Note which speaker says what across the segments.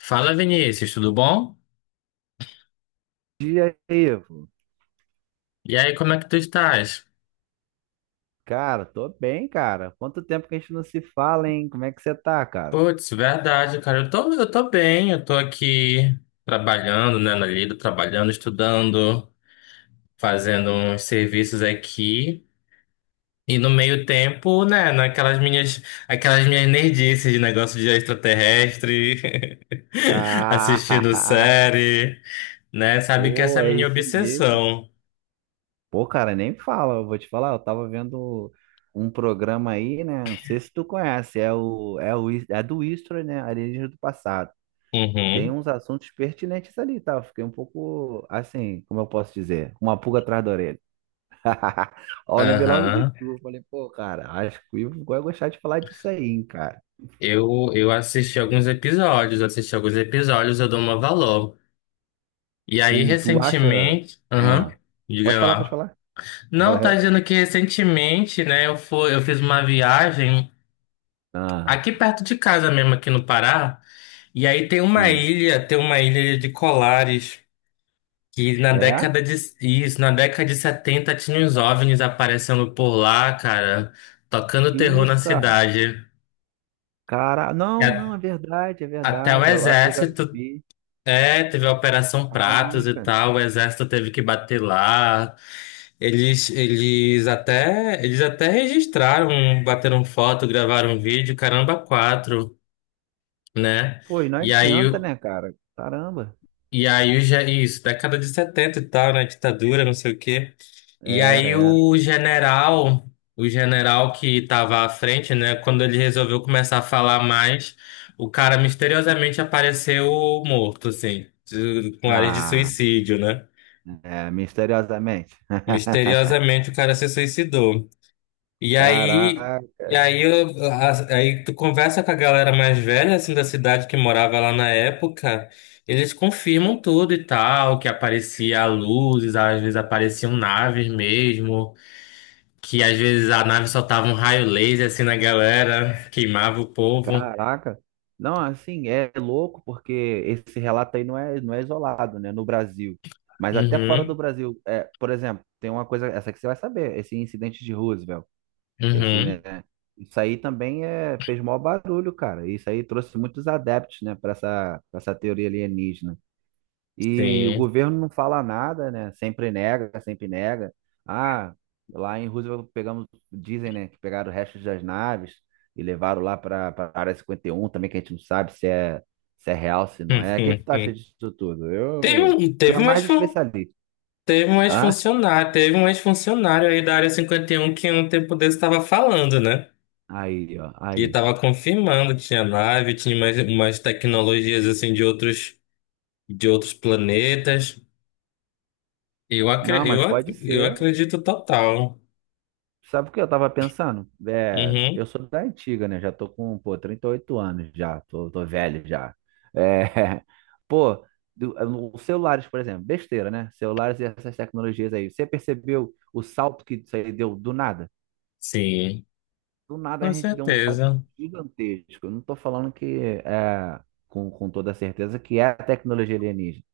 Speaker 1: Fala Vinícius, tudo bom?
Speaker 2: Dia, Ivo.
Speaker 1: E aí, como é que tu estás?
Speaker 2: Cara, tô bem, cara. Quanto tempo que a gente não se fala, hein? Como é que você tá, cara?
Speaker 1: Putz, verdade, cara, eu tô bem, eu tô aqui trabalhando, né, na lida, trabalhando, estudando, fazendo uns serviços aqui. E no meio tempo, né, aquelas minhas nerdices de negócio de extraterrestre, assistindo
Speaker 2: Ah,
Speaker 1: série, né, sabe que essa
Speaker 2: pô,
Speaker 1: é a
Speaker 2: é
Speaker 1: minha
Speaker 2: isso mesmo.
Speaker 1: obsessão.
Speaker 2: Pô, cara, nem fala. Eu vou te falar, eu tava vendo um programa aí, né? Não sei se tu conhece, é o é o é do History, né? Alienígenas do passado. Tem
Speaker 1: Uhum.
Speaker 2: uns assuntos pertinentes ali, tá? Eu fiquei um pouco assim, como eu posso dizer, uma pulga atrás da orelha. Ó, eu lembrei logo de
Speaker 1: Aham.
Speaker 2: tu. Falei, pô, cara, acho que o Ivo vai gostar de falar disso aí, hein, cara.
Speaker 1: Eu assisti alguns episódios, eu dou uma valor. E aí,
Speaker 2: Tu acha.
Speaker 1: recentemente. Aham,
Speaker 2: Ah,
Speaker 1: diga
Speaker 2: pode falar, pode
Speaker 1: lá.
Speaker 2: falar.
Speaker 1: Não, tá dizendo que recentemente, né, eu fiz uma viagem aqui
Speaker 2: Ah,
Speaker 1: perto de casa mesmo, aqui no Pará. E aí
Speaker 2: sim.
Speaker 1: tem uma ilha de Colares, que
Speaker 2: É?
Speaker 1: na década de 70 tinha uns OVNIs aparecendo por lá, cara, tocando
Speaker 2: Que
Speaker 1: terror
Speaker 2: isso,
Speaker 1: na
Speaker 2: cara?
Speaker 1: cidade.
Speaker 2: Cara,
Speaker 1: E
Speaker 2: não, não,
Speaker 1: a-
Speaker 2: é verdade, é
Speaker 1: Até o
Speaker 2: verdade. Eu acho que eu já
Speaker 1: exército
Speaker 2: vi.
Speaker 1: é, teve a Operação Pratos e
Speaker 2: Caraca.
Speaker 1: tal, o exército teve que bater lá. Eles até registraram, bateram foto, gravaram um vídeo, caramba, quatro, né?
Speaker 2: Pô, e não
Speaker 1: E aí,
Speaker 2: adianta,
Speaker 1: o-
Speaker 2: né, cara? Caramba.
Speaker 1: e aí o, ge- isso, Década de 70 e tal, né? Ditadura, não sei o quê. E
Speaker 2: Era,
Speaker 1: aí
Speaker 2: era.
Speaker 1: o general que estava à frente, né? Quando ele resolveu começar a falar mais, o cara misteriosamente apareceu morto, assim, com áreas de
Speaker 2: Ah,
Speaker 1: suicídio, né?
Speaker 2: é, misteriosamente.
Speaker 1: Misteriosamente o cara se suicidou. E aí,
Speaker 2: Caraca.
Speaker 1: e aí tu conversa com a galera mais velha assim da cidade que morava lá na época, eles confirmam tudo e tal, que aparecia luzes, às vezes apareciam naves mesmo, que às vezes a nave soltava um raio laser assim na galera, queimava o povo.
Speaker 2: Caraca. Não, assim, é louco porque esse relato aí não é isolado, né, no Brasil. Mas até fora do
Speaker 1: Uhum,
Speaker 2: Brasil, é, por exemplo, tem uma coisa, essa que você vai saber, esse incidente de Roosevelt, esse, né,
Speaker 1: uhum,
Speaker 2: isso aí também é, fez maior barulho, cara. Isso aí trouxe muitos adeptos, né, para pra essa teoria alienígena. E o
Speaker 1: sim.
Speaker 2: governo não fala nada, né? Sempre nega, sempre nega. Ah, lá em Roosevelt pegamos, dizem, né, que pegaram restos das naves e levaram lá para a Área 51. Também, que a gente não sabe se é real, se não é. O que que tu acha disso tudo?
Speaker 1: Teve um,
Speaker 2: Tu
Speaker 1: teve
Speaker 2: é
Speaker 1: umas
Speaker 2: mais
Speaker 1: fan-
Speaker 2: especialista. Ah,
Speaker 1: Teve um ex-funcionário aí da Área cinquenta e um que um tempo desse estava falando, né?
Speaker 2: aí, ó,
Speaker 1: Que
Speaker 2: aí.
Speaker 1: estava confirmando tinha nave, tinha mais umas tecnologias assim de outros planetas. Eu,
Speaker 2: Não,
Speaker 1: acre, eu,
Speaker 2: mas pode
Speaker 1: ac- eu
Speaker 2: ser.
Speaker 1: acredito total.
Speaker 2: Sabe o que eu tava pensando? É, eu
Speaker 1: Uhum.
Speaker 2: sou da antiga, né? Já tô com, pô, 38 anos já, tô velho já. É, pô, do- os celulares, por exemplo, besteira, né? Celulares e essas tecnologias aí. Você percebeu o salto que isso aí deu do nada?
Speaker 1: Sim,
Speaker 2: Do nada a
Speaker 1: com
Speaker 2: gente deu um salto
Speaker 1: certeza.
Speaker 2: gigantesco. Eu não tô falando que é, com toda certeza que é a tecnologia alienígena,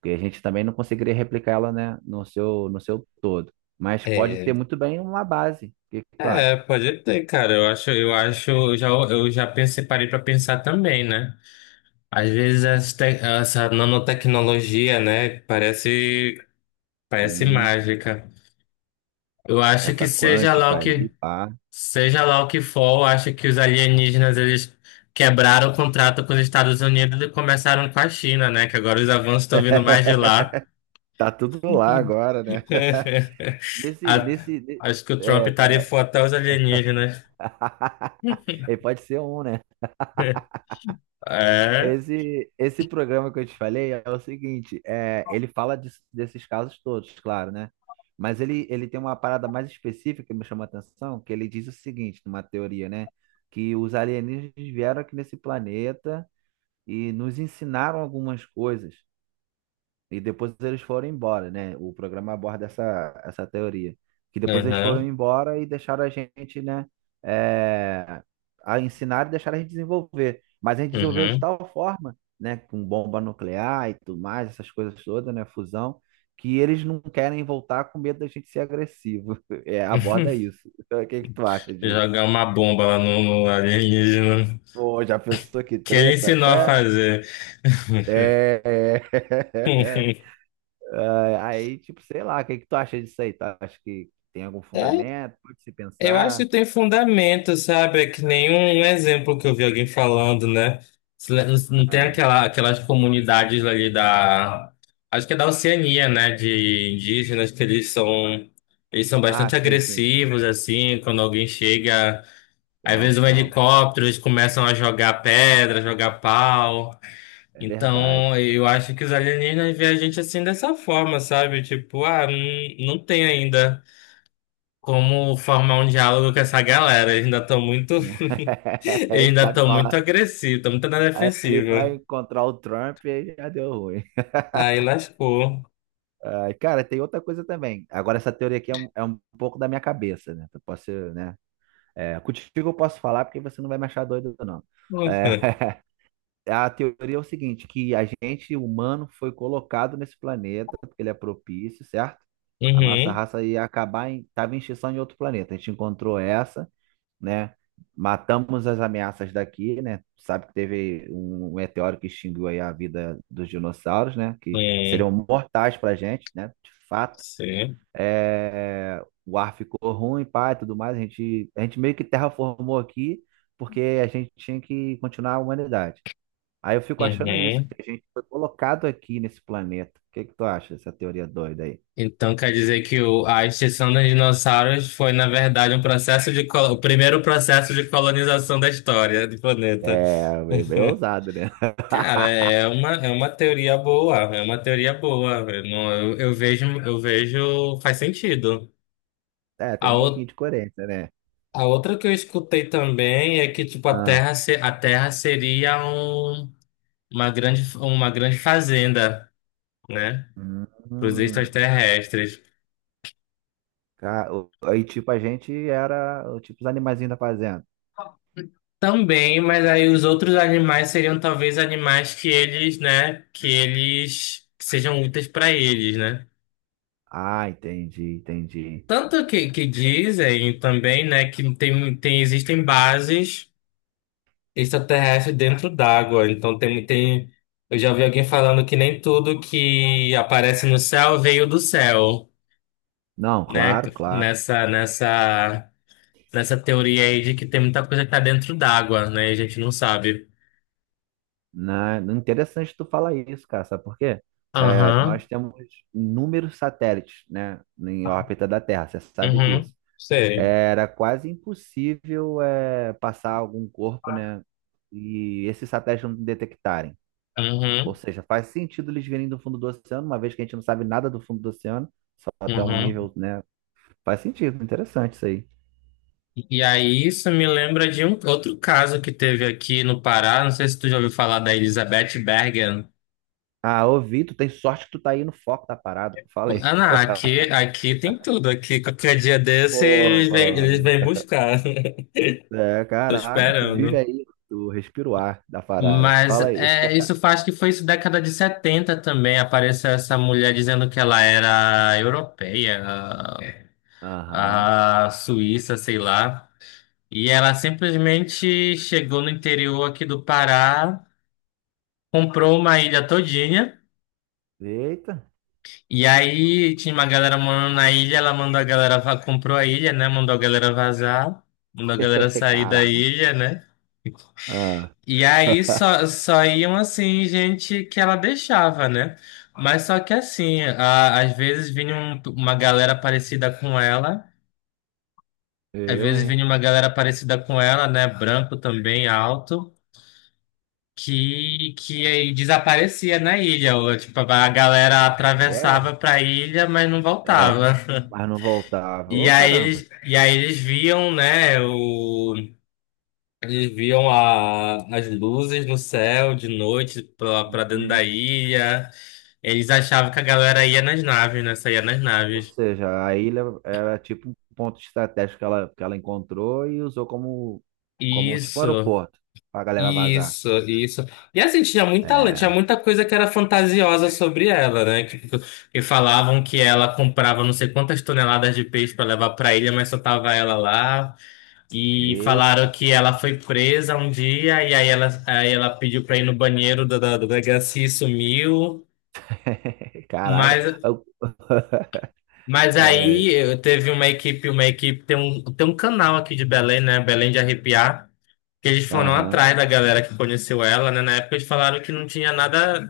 Speaker 2: porque a gente também não conseguiria replicar ela, né, no seu todo. Mas pode
Speaker 1: É,
Speaker 2: ter muito bem uma base. O que que tu acha?
Speaker 1: é, pode ter, cara. Eu já pensei, parei para pensar também, né? Às vezes essa, te- Essa nanotecnologia, né? Parece parece
Speaker 2: Isso,
Speaker 1: mágica. Eu acho que
Speaker 2: essa
Speaker 1: seja lá
Speaker 2: quântica
Speaker 1: o que
Speaker 2: aí, pá.
Speaker 1: Seja lá o que for, eu acho que os alienígenas eles quebraram o contrato com os Estados Unidos e começaram com a China, né? Que agora os avanços estão vindo mais de lá.
Speaker 2: Tá tudo lá agora, né? Nesse,
Speaker 1: A-
Speaker 2: nesse, ne-
Speaker 1: Acho que o Trump
Speaker 2: É, é.
Speaker 1: tarifou até os alienígenas.
Speaker 2: Ele pode ser um, né?
Speaker 1: É.
Speaker 2: Esse programa que eu te falei é o seguinte, é, ele fala desses casos todos, claro, né? Mas ele tem uma parada mais específica que me chama a atenção, que ele diz o seguinte, numa teoria, né? Que os alienígenas vieram aqui nesse planeta e nos ensinaram algumas coisas. E depois eles foram embora, né? O programa aborda essa teoria. Que depois eles foram
Speaker 1: Uhum.
Speaker 2: embora e deixaram a gente, né? É, a ensinar e deixaram a gente desenvolver. Mas a gente desenvolveu de
Speaker 1: Uhum.
Speaker 2: tal forma, né? Com bomba nuclear e tudo mais, essas coisas todas, né? Fusão, que eles não querem voltar com medo da gente ser agressivo. É, aborda isso. O que que tu acha disso?
Speaker 1: Jogar uma bomba lá no alienígena.
Speaker 2: Pô, já pensou que
Speaker 1: Que ele
Speaker 2: treta?
Speaker 1: ensinou
Speaker 2: Qual
Speaker 1: a
Speaker 2: é?
Speaker 1: fazer.
Speaker 2: É. Ah, aí, tipo, sei lá, o que que tu acha disso aí? Tu acha que tem algum
Speaker 1: É,
Speaker 2: fundamento? Pode se
Speaker 1: eu acho que
Speaker 2: pensar?
Speaker 1: tem fundamento, sabe? É que nenhum exemplo que eu vi alguém falando, né? Se le- Não tem
Speaker 2: Ah,
Speaker 1: aquela, aquelas comunidades ali da. Acho que é da Oceania, né? De indígenas, que eles são. Eles são
Speaker 2: ah,
Speaker 1: bastante
Speaker 2: sim, sim, sim.
Speaker 1: agressivos, assim, quando alguém chega. Às
Speaker 2: São,
Speaker 1: vezes um
Speaker 2: são.
Speaker 1: helicóptero, eles começam a jogar pedra, jogar pau.
Speaker 2: É
Speaker 1: Então,
Speaker 2: verdade.
Speaker 1: eu acho que os alienígenas veem a gente assim dessa forma, sabe? Tipo, ah, não, não tem ainda. Como formar um diálogo com essa galera? Eles ainda estão muito,
Speaker 2: Não-
Speaker 1: eles
Speaker 2: Ele
Speaker 1: ainda
Speaker 2: sabe
Speaker 1: estão
Speaker 2: falar.
Speaker 1: muito agressivos, estão muito na
Speaker 2: Aí ele vai
Speaker 1: defensiva.
Speaker 2: encontrar o Trump e aí já deu ruim.
Speaker 1: Aí lascou.
Speaker 2: Ah, cara, tem outra coisa também. Agora, essa teoria aqui é um, pouco da minha cabeça, né? Eu posso, né? É, contigo eu posso falar porque você não vai me achar doido, não. É, a teoria é o seguinte, que a gente humano foi colocado nesse planeta porque ele é propício, certo? A nossa
Speaker 1: Uhum.
Speaker 2: raça ia acabar tava em extinção em outro planeta. A gente encontrou essa, né? Matamos as ameaças daqui, né? Sabe que teve um meteoro que extinguiu aí a vida dos dinossauros, né? Que
Speaker 1: É,
Speaker 2: seriam mortais pra gente, né? De fato.
Speaker 1: sim.
Speaker 2: É, o ar ficou ruim, pá, e tudo mais. A gente meio que terraformou aqui porque a gente tinha que continuar a humanidade. Aí eu fico achando isso, que
Speaker 1: Uhum.
Speaker 2: a gente foi colocado aqui nesse planeta. O que que tu acha dessa teoria doida aí?
Speaker 1: Então quer dizer que a extinção dos dinossauros foi, na verdade, um processo de, o primeiro processo de colonização da história do planeta.
Speaker 2: É, bem, bem ousado, né?
Speaker 1: Cara, é uma teoria boa, é uma teoria boa. Eu, não- eu vejo, faz sentido.
Speaker 2: É,
Speaker 1: A
Speaker 2: tem um pouquinho
Speaker 1: ou-
Speaker 2: de coerência, né?
Speaker 1: A outra que eu escutei também é que, tipo, a
Speaker 2: Ah,
Speaker 1: Terra, se- a Terra seria uma grande fazenda, né? Para os
Speaker 2: hum,
Speaker 1: extraterrestres.
Speaker 2: aí, tipo, a gente era, tipo, os animaizinhos da fazenda.
Speaker 1: Também, mas aí os outros animais seriam talvez animais que eles, né? Que eles que sejam úteis para eles, né?
Speaker 2: Ah, entendi, entendi.
Speaker 1: Tanto que dizem também, né? Que tem, tem, existem bases. Extraterrestre dentro d'água. Então tem, tem. Eu já vi alguém falando que nem tudo que aparece no céu veio do céu,
Speaker 2: Não,
Speaker 1: né?
Speaker 2: claro, claro.
Speaker 1: Nessa, nessa, nessa teoria aí de que tem muita coisa que tá dentro d'água, né? E a gente não sabe.
Speaker 2: Interessante tu falar isso, cara, sabe por quê? É,
Speaker 1: Aham,
Speaker 2: nós temos inúmeros satélites, né, em órbita da Terra, você sabe
Speaker 1: uhum,
Speaker 2: disso.
Speaker 1: sei.
Speaker 2: Era quase impossível passar algum corpo, né? E esses satélites não detectarem. Ou
Speaker 1: Uhum,
Speaker 2: seja, faz sentido eles virem do fundo do oceano, uma vez que a gente não sabe nada do fundo do oceano, só até um
Speaker 1: uhum.
Speaker 2: nível, né? Faz sentido, interessante isso aí.
Speaker 1: E aí isso me lembra de um outro caso que teve aqui no Pará. Não sei se tu já ouviu falar da Elizabeth Bergen.
Speaker 2: Ah, ouvi, tu tem sorte que tu tá aí no foco da parada, falei.
Speaker 1: Ah, não, aqui tem tudo. Aqui, qualquer dia desse,
Speaker 2: Pô,
Speaker 1: eles vêm buscar.
Speaker 2: é,
Speaker 1: Tô
Speaker 2: caraca, tu vive
Speaker 1: esperando.
Speaker 2: aí, tu respira o ar da parada,
Speaker 1: Mas
Speaker 2: fala aí.
Speaker 1: é, isso faz que foi isso década de 70 também. Apareceu essa mulher dizendo que ela era europeia,
Speaker 2: Aham,
Speaker 1: a Suíça, sei lá. E ela simplesmente chegou no interior aqui do Pará, comprou uma ilha todinha.
Speaker 2: eita,
Speaker 1: E aí tinha uma galera morando na ilha, ela mandou a galera, va- comprou a ilha, né? Mandou a galera vazar, mandou a galera sair da
Speaker 2: caraca.
Speaker 1: ilha, né?
Speaker 2: Ah,
Speaker 1: E aí só iam assim, gente que ela deixava, né? Mas só que assim, às vezes vinha uma galera parecida com ela, às
Speaker 2: eu,
Speaker 1: vezes
Speaker 2: hein?
Speaker 1: vinha uma galera parecida com ela, né? Branco também, alto, que aí desaparecia na ilha. Ou, tipo, a galera
Speaker 2: Ué?
Speaker 1: atravessava pra ilha, mas não
Speaker 2: É.
Speaker 1: voltava.
Speaker 2: Mas não voltava. Ô, caramba.
Speaker 1: E aí eles viam, né, eles viam as luzes no céu de noite pra dentro da
Speaker 2: Hum,
Speaker 1: ilha. Eles achavam que a galera ia nas naves, né, saía nas
Speaker 2: Ou
Speaker 1: naves.
Speaker 2: seja, a ilha era tipo um ponto estratégico que ela encontrou e usou como tipo
Speaker 1: Isso,
Speaker 2: aeroporto pra galera vazar.
Speaker 1: isso. E assim, tinha
Speaker 2: É.
Speaker 1: muita coisa que era fantasiosa sobre ela, né, que falavam que ela comprava não sei quantas toneladas de peixe pra levar pra ilha, mas só tava ela lá. E falaram
Speaker 2: Eita.
Speaker 1: que ela foi presa um dia e aí ela pediu pra ir no banheiro da delegacia e sumiu.
Speaker 2: Caraca.
Speaker 1: Mas, mas
Speaker 2: É,
Speaker 1: aí teve uma equipe, tem um canal aqui de Belém, né? Belém de Arrepiar, que eles foram
Speaker 2: aham.
Speaker 1: atrás da galera que conheceu ela, né? Na época eles falaram que não tinha nada,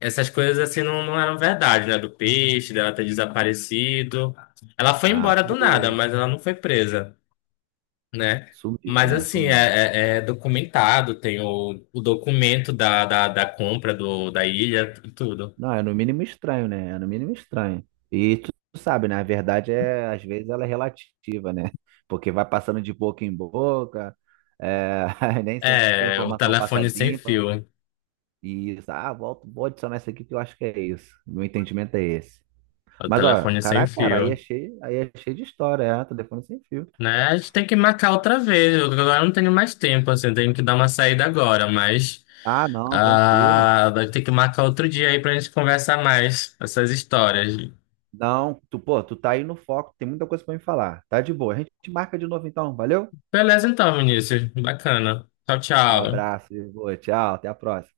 Speaker 1: essas coisas assim não eram verdade, né? Do peixe, dela ter desaparecido. Ela foi
Speaker 2: Ah,
Speaker 1: embora do nada,
Speaker 2: tudo
Speaker 1: mas ela não foi presa. Né?
Speaker 2: sumiu,
Speaker 1: Mas
Speaker 2: né?
Speaker 1: assim,
Speaker 2: Sumiu.
Speaker 1: é documentado, tem o documento da compra da ilha e tudo.
Speaker 2: Não, é no mínimo estranho, né? É no mínimo estranho. E tu sabe, né? A verdade é, às vezes, ela é relativa, né? Porque vai passando de boca em boca, é, nem sempre a
Speaker 1: É, o
Speaker 2: informação passa
Speaker 1: telefone sem
Speaker 2: limpa.
Speaker 1: fio.
Speaker 2: E isso, ah, volto, vou adicionar isso aqui que eu acho que é isso. Meu entendimento é esse.
Speaker 1: O
Speaker 2: Mas, ó,
Speaker 1: telefone sem
Speaker 2: caraca, cara,
Speaker 1: fio.
Speaker 2: aí é cheio de história, é, telefone sem fio.
Speaker 1: Né? A gente tem que marcar outra vez. Eu agora não tenho mais tempo, assim, eu tenho que dar uma saída agora, mas
Speaker 2: Ah, não, tranquilo.
Speaker 1: ah, vai ter que marcar outro dia aí pra gente conversar mais essas histórias.
Speaker 2: Não, tu, pô, tu tá aí no foco, tem muita coisa pra me falar. Tá de boa. A gente marca de novo então, valeu?
Speaker 1: Beleza então, Vinícius. Bacana. Tchau, tchau.
Speaker 2: Abraço, Ivo, tchau, até a próxima.